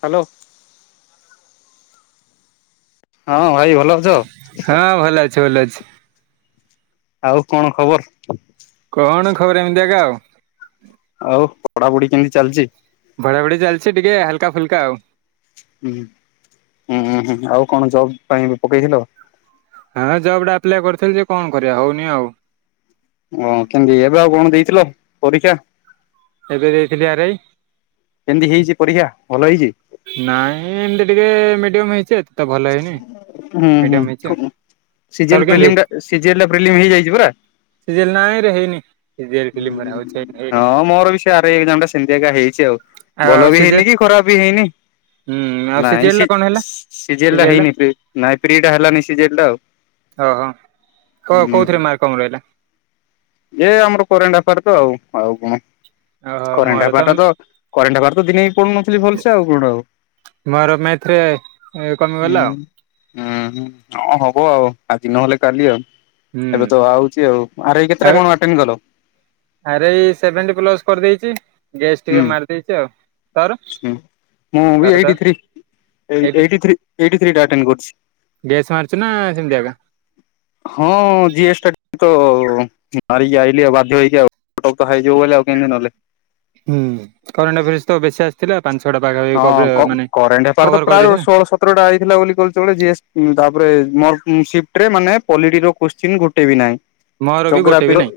Hello ହଁ ଭାଇ ଭଲ ଅଛ? ହଁ ଭଲ ଅଛି ଭଲ ଅଛି। ଆଉ କଣ ଖବର? କଣ ଖବର ଏମିତି ଏକା ଆଉ ଆଉ ପଢାପଢି କେମିତି ଚାଲିଛି ପଢ଼ା ପଢ଼ି ଚାଲିଛି ଟିକେ ହାଲକା ଫୁଲକା ଆଉ ହୁଁ ହୁଁ ହୁଁ ଆଉ କଣ ଜବ ପାଇଁ ପକେଇଥିଲ ହଁ ଜବ୍ ଟା ଆପ୍ଲାଏ କରିଥିଲି ଯେ କଣ କରିବା ହଉନି ଆଉ ଓହ କେମିତି ଏବେ ଆଉ କଣ ଦେଇଥିଲ ପରୀକ୍ଷା ଏବେ ଦେଇଥିଲି ଆର୍ ଆଇ କେମିତି ହେଇଛି ପରୀକ୍ଷା ଭଲ ହେଇଛି ନାଇଁ ଏମିତି ଟିକେ ମିଡିୟମ ହେଇଛି ଏତେତ ଭଲ ହେଇନି ହୁଁ ମିଡିୟମ ହୁଁ ହେଇଛି ଆଉ ତୋର ସିଯିଏଲ୍ କେମିତି ପ୍ରିଲିମ୍ ହେଇଛି ଟା ସିଯିଏଲ୍ ର ପିଲିମ୍ ଟା ହେଇଯାଇଛି ପରା ସିଜିଏଲ ନାଁଇ ରେ ହେଇନି ସିଜିଏଲ୍ ଫିଲ୍ମ ଗୁରା ହୁଁ ହଉଛି ହେଇନି ହଁ ମୋର ବି ସେ ଆର୍ ଆଇ ଏକ୍ଜାମ ଟା ସେମିତିଆ ଏକା ହେଇଛି ଆଉ ଆଉ ଆଉ ଭଲ ବି ସିଜିଏଲ୍ ହେଇନି କି ଖରାପ ବି ହେଇନି ହୁଁ ଆଉ ନାଇଁ ସିଜିଏଲ୍ ର କଣ ହେଲା ସିଜେଏଲ ସିଜିଏଲ୍ ର ହେଇନି ନାଇଁ ପ୍ରି ଟା ହେଲାନି ସିଜେଲା ଆଉ ଓହୋ କ କୋଉଥିରେ ମାର୍କ କମ୍ ରହିଲା ଏଇ ଆମର କରେଣ୍ଟ ଏଫାଇଆର ରେ ତ ଆଉ ଆଉ କଣ ଓହୋ କରେଣ୍ଟ ମୋର ଏଫାଇଆର୍ ଟା ତ କରେଣ୍ଟ ଏଫାଇଆର୍ ତ ଦିନେ ହି ପଢ଼ୁନଥିଲି ଭଲସେ ଆଉ କଣ ଆଉ ମୋର ମେଥ ରେ କମିଗଲା ଆଉ ହୁଁ ହୁଁ ହଁ ହବ ଆଉ ଆଜି ନହେଲେ କାଲି ଆଉ ହୁଁ ଏବେ ତ ଆଉଛି ଆଉ ଆରେ ଏଇ କେତଟା ଆଉ କଣ କଲ? ଆରେ ଏଇ ସେଭେଣ୍ଟି ପ୍ଲସ କରିଦେଇଚି, ଗେସ୍ ଟିକେ ମାରି ଦେଇଚି ଆଉ ତୋର ହଁ ମୁଁ ବି ତୋର ତୋର eighty three eight eighty three eighty three ଟା ଆଟେଣ୍ଡ‌ କରଛି। ଗେସ୍ ମାରୁଛୁ ନା ସେମିତି ଆକା? ହଁ ଜିଏସ୍ ଟା ଟିକେ ତ ମାରିକି ଆଇଲି ଆଉ ବାଧ୍ୟ ହେଇକି ଆଉ [unintelligible] ହୁ କରେଣ୍ଟ ଏଫଆଇଆର ତ ବେଶୀ ଆସିଥିଲା ପାଞ୍ଚ ଛଅ ଟା ପାଖାପାଖି ହଁ ମାନେ କଭର୍ କରିଦେଇଚିନା? ଅପ୍ରଡ଼ ଆଇଥିଲା ବୋଲି କୋହୁଚ କଣ ଜି ଏସ ତାପରେ ମୋର ସିପ୍ଟିରେ ମାନେ ପଲିଟି ର କୋଶ୍ଚିନ ଗୋଟେ ବି ନାହିଁ। ମୋର ବି ଗୋଟେ ଯୋଗ୍ରାଫୀ ବି ର ନାଇଁ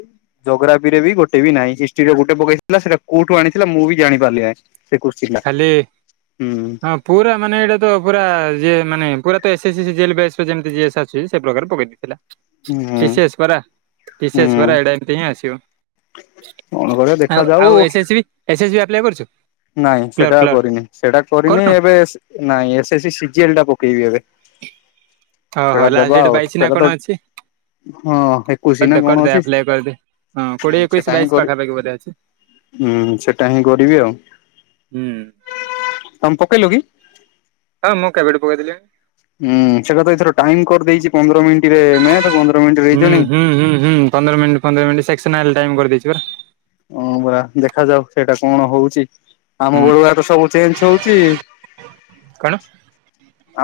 ଜୋଗ୍ରାଫିରେ ବି ଗୋଟ ବି ନାହିଁ ହିଷ୍ଟ୍ରି ରେ ଗୋଟେ ପକେଇଥିଲା ସେଟା କୋଉଠୁ ଆଣିଥିଲା ମୁଁ ବି ଜାଣି ପାରିଲିନାହିଁ। ସେ କୋଶ୍ଚିନ୍ ପ [unintelligible] ହୁଁ। ହଁ ପୁରା ମାନେ ଏଇଟା ତ ପୁରା ଯିଏ ମାନେ ପୁରା ତ ଏସ୍- ଏସ୍- ଏସ୍ ଜେଲ ବେସ୍ ଯେମିତି ଜିଏସ୍ ଆସଛି ସେ ପ୍ରକାର ପକେଇଦେଇଚି। ହୁଁ ବିଶେସ୍ୱରା, ହୁଁ ବିଶେସ୍ୱରା [unintelligible] ଏଇଟା ଏମତି ହିଁ ଆସିବ। କଣ କରିବା [inaudible] ଆଉ ଦେଖାଯାଉ ଆଉ S -C S -C apply କରିଛୁ। ନାଇଁ ସେଟା କରିନି ସେଟା କରିନି କରୁନୁ ଏବେ ନାଇଁ ଏସ୍-ସି ସିଜିଲ୍ ଟା ପକେଇବି ଏବେ। ଓହୋ ସେଇଟା ଲାଷ୍ଟ ଦେବା ଡେଟ୍ ଆଉ ବାଇଶି ନା ସେଟା କଣ ତ ଅଛି? ହଁ ଏକୋଇଶି ନା କରିଦେ କଣ କରିଦେ ଅଛି, ଆପ୍ଲାଏ କରିଦେ ହଁ କୋଡିଏ ଏକୋଇଶି ସେଟା ବାଇଶି ହିଁ ପାଖାପାଖି କରିବି। ବୋଧେ ଅଛି। ହୁଁ ସେଟା ହିଁ କରିବି ଆଉ। ହୁଁ। ତମେ ପକେଇଲ କି? ହଁ ମୁଁ କେବେଠୁ ପକେଇଦେଲିଣି। ହୁଁ ସେଟା ତ ଏଥର ଟାଇମ କରିଦେଇଛି ପନ୍ଦର ମିନିଟରେ ମ୍ୟାର୍ଥ ତ ପନ୍ଦର ମିନିଟରେ ହୁଁ ରିଜଲିଂ। ହୁଁ ହୁଁ ହୁଁ ପନ୍ଦର ମିନିଟ ପନ୍ଦର ମିନଟ ସେକ୍ସ୍ନାଲ୍ ଟାଇମ କରିଦେଇଛି ପା। ହଁ ପରା ଦେଖାଯାଉ ସେଇଟା କଣ ହଉଛି ଆମ ହୁଁ। ବେଳୁଆ ତ ସବୁ ଚେଞ୍ଜ ହଉଛି। କଣ?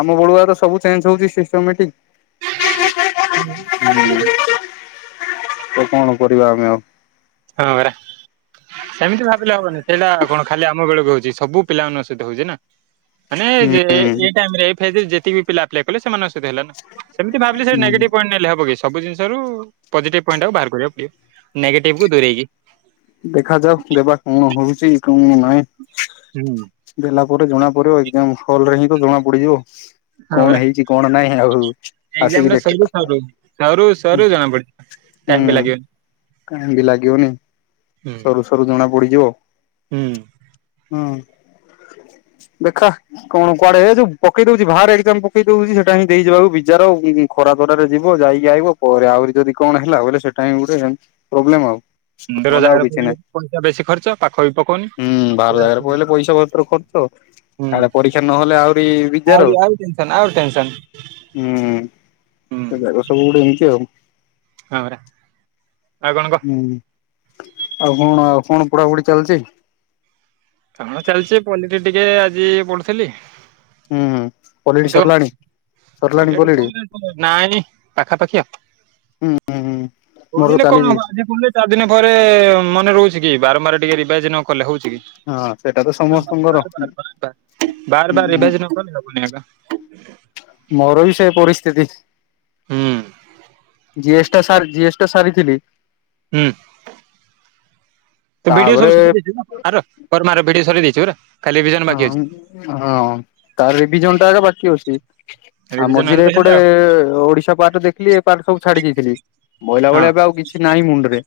ଆମ ବଳୁଆ ତ ସବୁ ଚେଞ୍ଜ ହଉଚି ସିଷ୍ଟୋମେଟିକ। [inaudible] ହୁଁ ତ କଣ କରିବା ଆମେ ଆଉ। ହଁ ରା। [inaudible] ସେମିତି ଭାବିଲେ ହବନି ସେଇଟା କଣ ଖାଲି ଆମ ବେଳକୁ ହଉଛି ସବୁ ପିଲାମାନଙ୍କ ସହିତ ହଉଛି ନା। [inaudible] ମାନେ ହୁଁ। [unintelligible] ଏଇ ଟାଇମରେ ଫେଜରେ ଯେତିକି ପିଲା କଲେ ସେମାନଙ୍କ ସହିତ ହେଲା ନା ସେମତି ଭାବିଲି ସେ ହୁଁ ନେଗେଟିଭ ପଏଣ୍ଟ ନେଲେ ହବ କି। ସବୁ ଜିନିଷରୁ ପଜିଟିଭ୍ ପଏଣ୍ଟଟାକୁ ବାହାର କରିବାକୁ ପଡ଼ିବ ନେଗେଟିଭ୍ କୁ ଦୂରେଇକି। ଦେଖାଯାଉ ଦେବା କଣ ହଉଛି କଣ ନାହିଁ। ହୁଁ। [unintelligible] ଦେଲା ପରେ ଜଣା ପଡି଼ବ ଏକଜାମ ହଲ୍ ରେ ହିଁ ତ ଜଣା ପଡି଼ଯିବ। ହଁ ବରା ଆସିକି ଏକ୍ଜାମ ଟା ଦେଖ ସରୁ -ସରୁ -ସରୁ- ସରୁ ଜଣା ପଡି ଟାଇମ ବି ହୁଁ ଲାଗିବନି। କାହିଁକି ଲାଗିବନି ହୁଁ। ସରୁ ସରୁ ଜଣା ପଡି଼ଯିବ। ହୁଁ। ହୁଁ ଦେଖ। କଣ କୁଆଡେ଼ ଯୋଉ ପକେଇ ଦଉଛି ବାହାରେ ଏକ୍ଜାମ ପକେଇ ଦଉଛି ସେଇଟା ହିଁ ଦେଇବାକୁ ବିଜାର ଖରା ତରାରେ ଯିବ ଯାଇକି ଆଇବ ପରେ ଆହୁରି ଯଦି କଣ ହେଲା ବୋଇଲେ ସେଟା ହିଁ ଗୋଟେ [unintelligible] ପ୍ରୋବ୍ଲେମ ଆଉ। ଦୂର ନହଲେ ଆଉ ଜାଗାରେ କିଛି ପଇଲେ ନାହିଁ। ପଇସା ବେଶୀ ଖର୍ଚ୍ଚ ପାଖ ବି ପକଉନି। ହୁଁ ବାହାର ଜାଗାରେ ପଈଲେ ପଇସା ପତ୍ର ଖର୍ଚ୍ଚ ହୁଁ। କାଳେ ପରୀକ୍ଷା ନହେଲେ ଆହୁରି ବିଯାର ଆହୁରି ହୁଁ। ଆଉ ଟେନସନ ଆଉ ଟେନସନ ହୁଁ ସେ ଜାଗ ସବୁ ଗୁଟେ ଏମିତି ଆଉ। ହଁ ପରା ଆଉ କଣ କହ? ହୁଁ ଆଉ କଣ ଆଉ କଣ ପୁଢା଼ପୁଢ଼ି ଚାଲିଛି? କଣ ଚାଲିଛି ପଲିଥିମ୍ ଟିକେ ଆଜି ପଢୁଥିଲି। ହୁଁ ହୁଁ ପଲିଡି ସରିଲାଣି ସରିଲାଣି କଣ କ ପଲିଡି ନା ପାଖାପାଖିଆଉ [inaudible] ହୁଁ ହୁଁ ହୁଁ ମୋର କଣ ଚାଲିଛି। ହବ ଆଜି ପଢିଲେ ଚାରି ଦିନ ପରେ ମନେ ରହୁଛି କି ବାରମ୍ବାର ଟିକେ ରେଭାଇଜ ନ କଲେ ହଉ [unintelligible] ହଁ ସେଟା ତ ବାର ସମସ୍ତଙ୍କର ବାର ବାର ବାର ବାର ବାର ରିଭାଇଜ ନ କଲେ ହବନି ଏକା। ମୋର ବି ସେ ପରିସ୍ଥିତି। ହୁଁ ଜିଏସ୍ ଟା ସାର ଜିଏସ୍ ଟା ସାରିଥିଲି। ହୁଁ। ତୁ ଭିଡିଓ ତାପରେ ସବୁ ସାରି ଦେଇଛୁ ନାଁ କାର କର୍ମାର ଭିଡିଓ ସାରି ଦେଇଛୁୁ ପରା ଖାଲି ରିଭିଜନ ବାକି ଅଛି ହଁ ହଁ ତାର ରିଭିଜନ୍ ଟା ଏକା ବାକି ଅଛି। ଆଉ ରିଭିଜନ ହେଲେ ମଝିରେ ତ ହେଲା ଏପଟେ ଆଉ ଓଡିଶା ପାର୍ଟ ଦେଖିଲି ଏ ପାର୍ଟ ସବୁ ଛାଡି ଯାଇଥିଲି। ମୋଇଲା ଭଳିଆ ହଁ। ଏବେ ଆଉ କି କିଛି ନାହିଁ ମୁଣ୍ଡରେ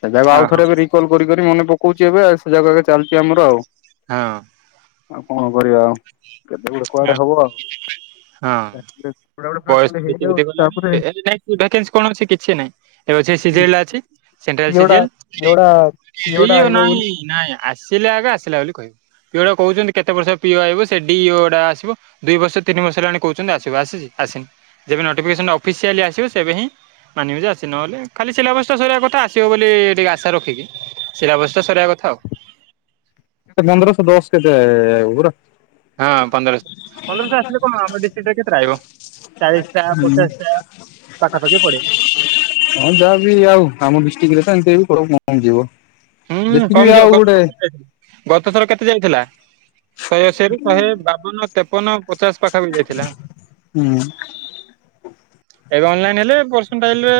ସେ ଜାକ ଆଉ ଓହୋ ଥରେ ଏବେ ରିକଲ କରିିକରି ମନେ ପକଉଛି ଏବେ ସେ ଜାକ ଏବେ ଚାଲିଛି ଆମର ଆଉ। ହଁ। ଆଉ କଣ କରିବା ଆଉ କେତେ ବଳେ ଆ କୁଆଡେ ହବ। ହଁ କୁଆଡେ ଗୋଟେ ଫାଷ୍ଟ ଗୋଟେ ବୟସ ବିତି ହେଇଯାଉ ବିତି ଗଲାଣି ତାପରେ ଏବେ ଯାଏ ଭାକାନ୍ସ କଣ ଅଛି କିଛି ନାଇଁ। ଏବେ ସେ ସି ଜି ଏଲ୍ ଟା ଅଛି ସେଣ୍ଟ୍ରାଲ ସି ଜି ପିଓଟା ଏଲ୍ ପିଓଟା ପିଓଟା ସିଏବି ଆଉ ଆଇବ ନାଇଁ। ବୋଲି ନାଇଁ ଆସିଲେ ଆଗେ ଆସିଲା ବୋଲି କହିବୁ ସିଏ ପରା କହୁଛନ୍ତି କେତେ ବର୍ଷ ପିଅ ଆଇିବ ସେ ଡି ଓ ଟା ଆସିବ ଦୁଇ ବର୍ଷ ତିନି ବର୍ଷ ହେଲାଣି କହୁଛନ୍ତି ଆସିବ ଆସିଛି ଆସିନି। ଯେବେ ନୋଟିଫିକେସନ୍ ଅଫସିଆଲି ଆସିବ ସେବେ ହିଁ ମାନିବି ଯେ ଆସିନି ବୋଲି ଖାଲି ସିଲାବସଟା ସରିବା କଥା ଆସିବ ବୋଲି ଟିକି ଆଶା ରଖିକି ସିଲାବସ୍ଟା ସରିବା କଥା ଆଉ। ପନ୍ଦର ସ ଦଷ କେତେ ଏ ଏଗୁରା। ହଁ ପନ୍ଦରଶହ ପନ୍ଦରଶହ ଆସିଲେ କଣ ହବ ଡିଷ୍ଟ୍ରିକ୍ଟ କେଇଟା ଆଇବ? ଚାଳିଶ ଟା ପଚାଶଟା ପାଖାପାଖି ପଡେ। ହଁ ଯାହାବି ଆଉ ଆମ ଡିଷ୍ଟ୍ରିକ୍ଟରେ ତ ଏମିତି ହେଇକି [inaudible] ଯିବ। ହୁଁ କମଯିବ ଗତ କେତେ ଯାଇ ଗତ ଥର କେତେ ଯାଇଥିଲା। ଶହେ ଅଶୀରୁ ଶହେ ବାବନ ତେପନ ପଚାଶ ପାଖାପାଖି ଯାଇଥିଲା। ହୁଁ ଏବେ ଅନଲାଇନ ହେଲେ ପର୍ସେଣ୍ଟାଇଲ୍ରେ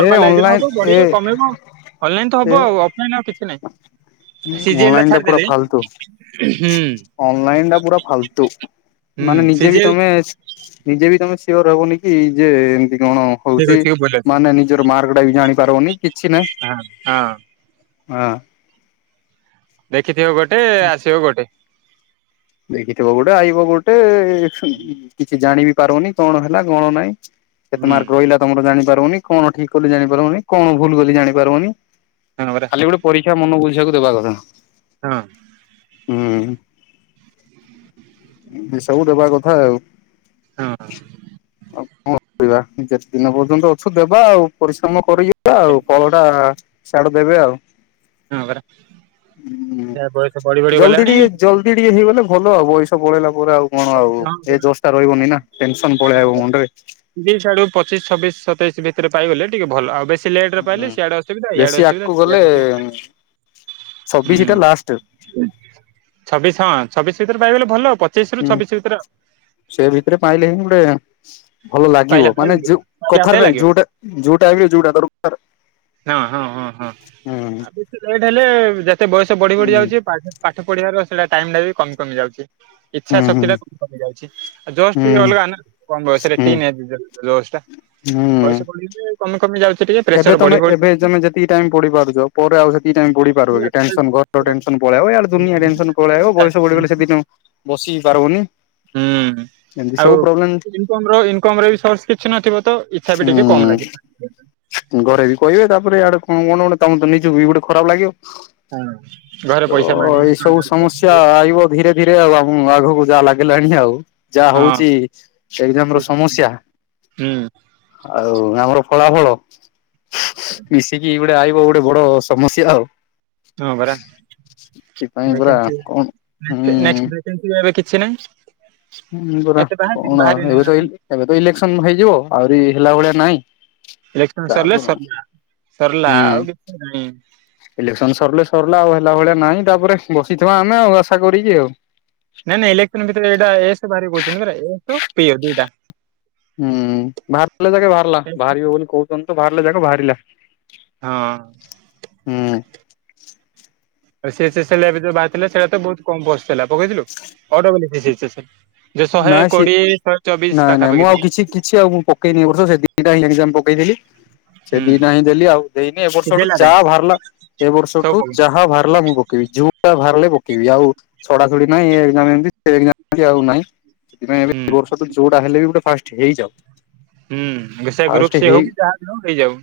ଏ ହବ ଅନଲାଇନ ଏ ବଢିବ କମେଇବ। ଅନଲାଇନ୍ ତ ଏ ହବ ଆଉ ଅଫଲାଇନ୍ ଆଉ କିଛି ନାଇଁ। ଅନଲାଇନ ଟା ପୁରା ଫାଲତୁ ହୁଁ। ଅନଲାଇନ ଟା ପୁରା ଫାଲତୁ। ହୁଁ ମାନେ ନିଜେ ବି ସିଜିଏଲ ତମେ ନିଜେ ବି ତମେ ସିଓର ହବନି କି ଯେ ଏମିତି କଣ? ଠିକ ହଉଛି ଅଛି ଭଲ ଅଛି ମାନେ ନିଜର ମାର୍କଟା ବି ଜାଣି ପାରବନି କିଛି ନାଇଁ। ହଁ ହଁ। ହଁ। ଦେଖିଥିବ ଗୋଟେ ଆସିବ ଗୋଟେ। ଦେଖିଥିବ ଗୋଟେ ଆଇବ ଗୋଟେ ଏ କିଛି ଜାଣିବି ପାରବନି କଣ ହେଲା କଣ ନାଇଁ କେତେ ହୁଁ ମାର୍କ ରହିଲା। ତମର ଜାଣି ପାରିବନି କଣ ଠିକ୍ କଲି ଜାଣିପାରିବନି କଣ ଭୁଲ କ ଜାଣିପାରିବନି ହଁ ପରା ଖାଲି ଗୋଟ ପରୀକ୍ଷା ମନ ବୁଝିବାକୁ ଦେବା କଥା। ହଁ। ହୁଁ। ଏ ସବୁ ଦେବା କଥା ଆଉ। ହଁ। ଆଉ କଣ କରିବା ଯେତେ ଦିନ ପର୍ଯ୍ୟନ୍ତ ଅଛୁ ଦେବା ଆଉ ପରିଶ୍ରମ କରିିବା ଆଉ ଫଳ ଟା ସାଡେ ଦେବେ ଆଉ। ହଁ ପରା ହୁଁ। ଯାହା ବୟସ ବଢି ବଢି ଜଲ୍ଦି ଗଲାଣି। ଟିକେ ଜଲ୍ଦି ଟିକେ ହେଇଗଲେ ଭଲ ଆଉ ବୟସ ପଳେଇଲା ପରେ ଆଉ କଣ ଆଉ ଏ ଜୋସ୍ ଟା ରହିବନି ନା ଗଲାଣି ଟେନସନ ପଳେଇ ଆଇବ ମୁଣ୍ଡରେ। ଦି ଆଡୁ ପଚିଶ ଛବିଶ ସତେଇଶ ଭିତରେ ପାଇଗଲେ ଟିକେ ଭଲ ଆଉ ବେଶୀ ଲେଟେରେ ହୁଁ ପାଇଲେ ସିଆଡେ ଅସୁବିଧା ବେଶୀ ଇଆଡେ ଆଗକୁ ଗଲେ ଅସୁବିଧା ଛବିଶି ହୁଁ। ଟା ଲାଷ୍ଟ ଛବିଶ ହଁ ଛବିଶ ଭିତରେ ପାଇଗଲେ ଭଲ, ପଚିଶ ରୁ ହୁଁ, ଛବିଶ ଭିତରେ ସେ ଭିତରେ ପାଇଲେ ହିଁ ଗୁଡେ ଭଲ ପାଇଲା ଲାଗିବ ଭଳିଆ ମାନେ ଯୋଉ ପାଇଲା କଥାର ଭଳିଆ ନାଇଁ ଲାଗିବ। ଯୋଉଟା ଯୋଉଟା ହେଲେ ଯୋଉଟା ଦର କାର ହଁ, ହଁ, ହଁ, ହଁ ଆ, ବେଶି ଲେଟ୍ ହେଲେ ଯେତେ ବୟସ ବଢି ବଢି ହୁଁ ଯାଉଛି [inaudible] ପାଠ ପଢିବାର ସେଟା ଟାଇମ୍ ଟା ବି କମି କମି ଯାଉଛି। ଇଛା ହୁଁ ଶକ୍ତି ଟା ହୁଁ କମି କମି ଯାଉଛି। ଏ ଜୋସ୍ ଟିକ ହୁଁ ଅଲଗା ନା କମ ବୟସରେ ଟିନ୍ ହୁଁ ଏଜ୍ ଯେ ଜୋସ୍ ଟା ହୁଁ। ବୟସ ବଢିଲେ କମିକମି ଯାଉଛି ଟିକେ ପ୍ରେସର୍ ଏବେ ତମେ ଏବେ ତୋମେ ଯେତିକି ଟାଇମ୍ ପଢି ପାରୁଛ, ପରେ ଆଉ ସେତିକି ଟାଇମ୍ ପଢି ପାରିବ କି? ଟେନସନ୍ ଘର ଯାଉଛି। ଟେନସନ୍ ପଳେଇଆଇବ ଇଆଡେ ଦୁନିଆ ଟେନସନ୍ ପଳିଆଇବ ବୟସ ବଢିଗଲେ ସେଦିନ ବସି ପାରିବୁନି। ହୁଁ, ଆଉ ଇନକମ୍ ର ଇନକମ୍ ରେ ବି ସୋର୍ସ କିଛି ନଥିବ ତ ଇଚ୍ଛା ବି ଟିକେ କମ ହୁଁ ଲାଗିବ। [inaudible] ଘରେ ବି କହିବେ ତାପରେ ଆଡେ କଣ କଣ ଗୋଟେ ତୋମେ ତ ନିଜକୁ ବି ଗୋଟେ ଖରାପ ଲାଗିବ। ହଁ ଘରେ ତ ପଇସା ମାଗିକି ଏଇ ହଁ ସବୁ ହୁଁ ସମସ୍ୟା ଆଇବ ଧୀରେ ଧୀରେ ଆଉ ଆମ ଆଘକୁ ଯାହା ଲାଗିଲାଣି ଆଉ, ଯାହା ହଉଛି ଏକ୍ଜାମ୍ ର ସମସ୍ୟା ହୁଁ। ଆଉ ଆମର ଫଳାଫଳ ମିଶିକି ଗୋ ଟେ ଆଇବ ଗୋଟେ ବଡ ସମସ୍ୟା ଆଉ। ହଁ ପରା ସେଥିପାଇଁ ପୁରା ଭେକେନ୍ସି କଣ ନେକେ ହୁଁ ନେକ୍ସଟ୍ ଭେକେନ୍ସି ଆର କିଛି ନାହିଁ। ହୁଁ, ପରା ଏତେ ବାହାରିଛି କଣ ବାହାରିନି ଏବେ ତ ଇଲେ ଏବେ ତ ଇଲେକ୍ସନ୍ ହେଇଯିବ, ଆଉରି ହେଲା ଭଳିଆ ନାଇଁ। ଇଲେକ୍ସନ୍ ସରିଲେ ସରିଲା, ସରଲା ଆଉ କିଛି ନାଇଁ। ଇଲେକ୍ସନ୍ ସରିଲେ ସରିଲା ଆଉ ହେଲା ଭଳିଆ ନାଇଁ, ତାପରେ ବସିଥିବା ଆମେ ଆଉ ଆଶା କରିକି ଆଉ। ନାଇଁ ନାଇ ଇଲେକ୍ଟ୍ରିନ୍ ଯେତେଳେ ଏଇଟା ଏସ୍ ବାହାରିବ କହୁଛନ୍ତି ପରା, ଏସ ପିଓ ଦି ଟା। ହୁଁ, ବାହାରିଲେ ଯାକ ବାହାରିଲା, ବାହାରିବ ବୋଲି କହୁଛନ୍ତି ତ ବାହାରିଲେ ଯାକ ବାହାରିଲା। ହଁ। ହୁଁ। ଏସିଏସି ସରିଲା ଏବେ ଯୋଉ ବାହାରି ଥିଲା ସେଟା ତ ବହୁତ କମ ପୋଷ୍ ଥିଲା ପକେଇଥିଲୁ? [unintelligible] ଯେ ଶହେ ନାଇଁ ସିଏ କୋଡିଏ ଶହେ ଚବିଶ ନାଇଁ ନାଇଁ ମୁଁ ପାଖାପାଖି ଆଉ ଥିଲା‌। କିଛି କିଛି ଆଉ ମୁଁ ପକେଇନି ଏ ବର୍ଷ ସେ ଦିଟା ହିଁ ଏକ୍ଜାମ୍ ପକେଇଥିଲି। ସେ ହୁଁ। ଦିଟା ହିଁ ଦେଲି ଆଉ ଦେଇନି, ଏ ବର୍ଷ ଠୁ ସିଝେଇଲା ଯା ନାଇଁ ବାହାରିଲା ଏ ସବୁ ବର୍ଷଠୁ ପକେଇ ଯାହା ବାହାରିଲା ମୁଁ ପକେଇବି, ଯୋଉ ଯାହା ବାହାରିଲେ ପକେଇବି ଆଉ ଛଡ଼ା ଛୁଡି ନାହଁ। ଏ ଏକ୍ଜାମ୍ ଏମିତି ସେ ଏକ୍ଜାମ୍ ସେମିତି ଆଉ ନାହଁ। ସେଥିପାଇଁ ଏବେ ହୁଁ ଏ ବର୍ଷ ତ ଯୋଉଟା ହେଲେ ବି ଗୋଟେ ଫାଷ୍ଟ ହେଇଯାଉ। ହୁଁ, ବି ସେ ଫାଷ୍ଟ ଗ୍ରୁପ୍ ସି ହେଇ ହଉ କିି ଯାହା ହଉ ହେଇଯାଉ,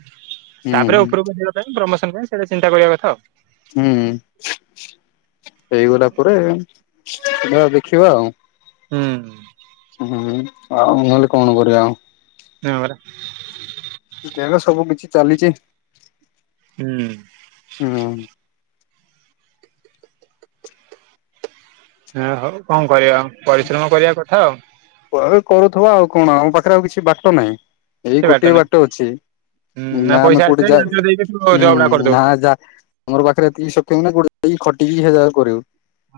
ହୁଁ ତାପରେ ହୁଁ ଉପରକୁ ଯିବ ପାଇଁ ପ୍ରମୋସନ୍ ପାଇଁ ସେଟା ଚିନ୍ତା କରିବା କଥା ଆଉ। ହୁଁ, ହେଇଗଲା ପରେ ଯାହା ଦେଖିବା ଆଉ। ହୁଁ। ହୁଁ, ଆଉ ନହେଲେ କଣ କରିବା ଆଉ। ହଁ ପରା। ଦେହ ସବୁ କିଛି ଚାଲିଚି। ହୁଁ। ନାଇ ହଁ ହଉ କଣ କରିବା ପରିଶ୍ରମ କରିବା କଥା ଆଉ। କୁଆଡୁ କରୁଥୁବା ଆଉ କଣ ଆମ ପାଖରେ ଆଉ କିଛି ବାଟ ନାହିଁ, ଏଇ କିଛି ଗୋଟିଏ ନାହିଁ। ବାଟ ଅଛି। ହୁଁ ନା ଆମେ ପଇସା କୋଉଠି ଆସିଲେ ଯା, ମେଞ୍ଚେ ଦେଇକି ତୁ ହୁଁ, ଜବ୍ ଟା କରିଦବୁ ନା ଯା ଆମର ପାଖରେ ଏତିକି ସକ୍ଷମ ନା କୋଉଠି ଯାଇକି ଖଟିକି ହେଟା ଆମେ କରିବୁ।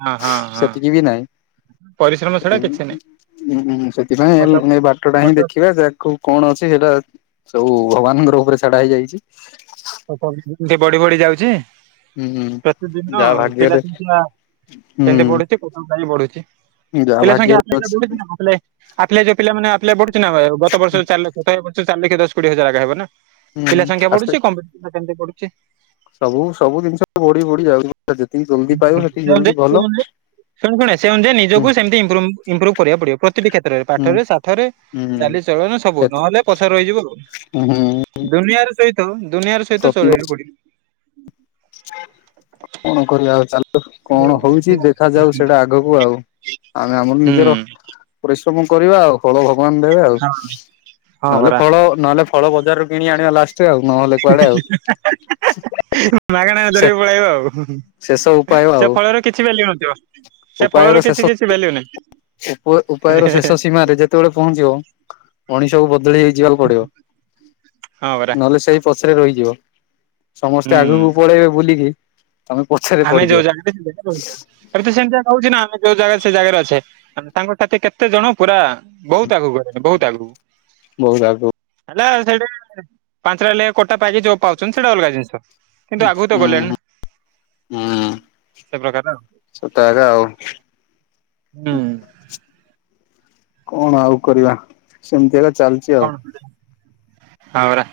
ହଁ ହଁ ହଁ। ସେତିକି ବି ନହିଁ ପରିଶ୍ରମ ଛଡା କିଛି ନାହିଁ ହୁଁ ସେଥିପାଇଁ ଫଟୋ ଏ ବାଟ ଟା ହିଁ ଫଟୋ ଦେଖିବା ଯାହାକୁ କଣ ଅଛି ହେଟା ସବୁ ଭଗବାନଙ୍କର ଉପରେ ଛଡା ହେଇଯାଇଚି। ବଢି ବଢି ଯାଉଚି? ହୁଁ। ପ୍ରତିଦିନ ଯାହା ପିଲା ଭାଗ୍ୟରେ ସଂଖ୍ୟା କେମିତି ହୁଁ ବଢୁଚି କ ପାଇଁ ବଢୁଚି। ଯାହା ପିଲ ସଂଖ୍ୟା ଭାଗ୍ୟରେ ଆପେ ଆ ଅଛି ବଢୁଥିବା କଲେ ଆପ୍ଲାଏ ଯୋଉ ପିଲମାନେ ଆପ୍ଲାଏ ବଢୁଛି ନା ଗତ ବର୍ଷ ଚାରି ଲକ୍ଷ ତ ଏ ବର୍ଷ ଚାରି ଲକ୍ଷ ଦଶ କୋଡିଏ ହଜାର ହେବ ନା। ହୁଁ ପିଲା ସଂଖ୍ୟା ଆସ୍ତେ ବଢୁଚି କମ୍ପିଟିସନ୍ ସେମିତି ବଢୁଚି‌। ସବୁ ସବୁ ଜିନିଷ ବଢି ବଢି ଯାଉଚି ଯେତିକି ଜଲଦି ପାଇବ ସେତିକି ଜଲଦି ଭଲ। ଶୁଣି ଶୁଣେ ସେ ଅନୁଯାୟ ହୁଁ ନିଜକୁ ସେମିତିଭ ଇଂପ୍ରୁବ୍ ଇମ୍ପ୍ରୁବ୍ କରିବାକୁ ପଡିବ ପ୍ରତିଟି କ୍ଷେତ୍ରରେ ହୁଁ ପାଠରେ ସାଠରେ। ହୁଁ ହୁଁ ଚାଲି ଚଳନ ସବୁ ନହେଲେ ପଛରେ ରହିଯିବୁ ଆଉ ଦୁନିଆରେ ର ହେଇ ଦୁନିଆର ସହିତ ପ୍ରତିବର୍ଷ ଚଳେଇବା କୁ ପଡ଼ି କଣ କରିବା ଆଉ ଚାଲ। କଣ ହୋଉଚି ଦେଖାଯାଉ ସେଇଟା ଆଗକୁ ଆଉ ଆମେ ଆମର ହୁଁ ନିଜର ପରିଶ୍ରମ କରିବା ଆଉ ଫଳ ଭଗବାନ୍ ଦେବେ ଆଉ ହଁ ନହେଲେ ପରା ଫଳ ନହେଲେ ଫଳ ବଜାରରୁ କିଣି ଆଣିବା ଲାଷ୍ଟ୍ ରେ ଆଉ ନହେଲେ କୁଆଡେ ଆଉ। ମାଗଣା ସେ ଧରିକି ପଳେଇବା ଆଉ। ଶେଷ ଉପାୟ ଆଉ ସେ ଫଳରେ କିଛି ଭ୍ୟାଲ୍ୟୁ ନଥିବ ସେ ଫଳର କିଛି କିଛି ଭ୍ୟାଲ୍ୟୁ ନାହିଁ। ଉପାୟ ରୁ ଶେଷ ସୀମାରେ ଯେତେବେଳେ ପହଞ୍ଚିବ ମଣିଷକୁ ବଦଳି ଯିବାକୁ ପଡିବ ହଁ ପରା ନହେଲେ ସେଇ ପଛରେ ରହିଯିବ। ସମସ୍ତେ ହୁଁ ଆଗକୁ ପଳେଇବେ ବୁଲିକି ତମେ ପଛରେ ପଡିିଯିବ। ଏ ତ ସେମତି ଆକା ହେଉଛି ନା ଆମେ ଯୋଉ ଜାଗା ସେ ଜାଗାରେ ଅଛେ ସାଙ୍ଗ ସାଥୀ କେ ତେ ଜଣ ପୁରା ବୋହୁତ୍ ଆଗକୁ ଗଲେଣି ବୋହୁତ୍ ଆଗକୁ। ବହୁତ ଆଗକୁ ହେଲୋ ସେଇଠି ପାଞ୍ଚଟା ଲେ କୋଟା ପାଇକି ଯୋଉ ପାଉଛନ୍ତି ସେଇଟା ଅଲଗା ଜିନିଷ। କିନ୍ତୁ ଆଗକୁ ତ ଗଲେଣି ନା। ହୁଁ ହୁଁ ସେ ପ୍ରକାର ଆଉ ସେଟା ଆକା ଆଉ ହୁଁ। କଣ ଆଉ କରିବା ସେମିତି ଆକା ଚାଲ୍ କଣ ହଁ ପରା।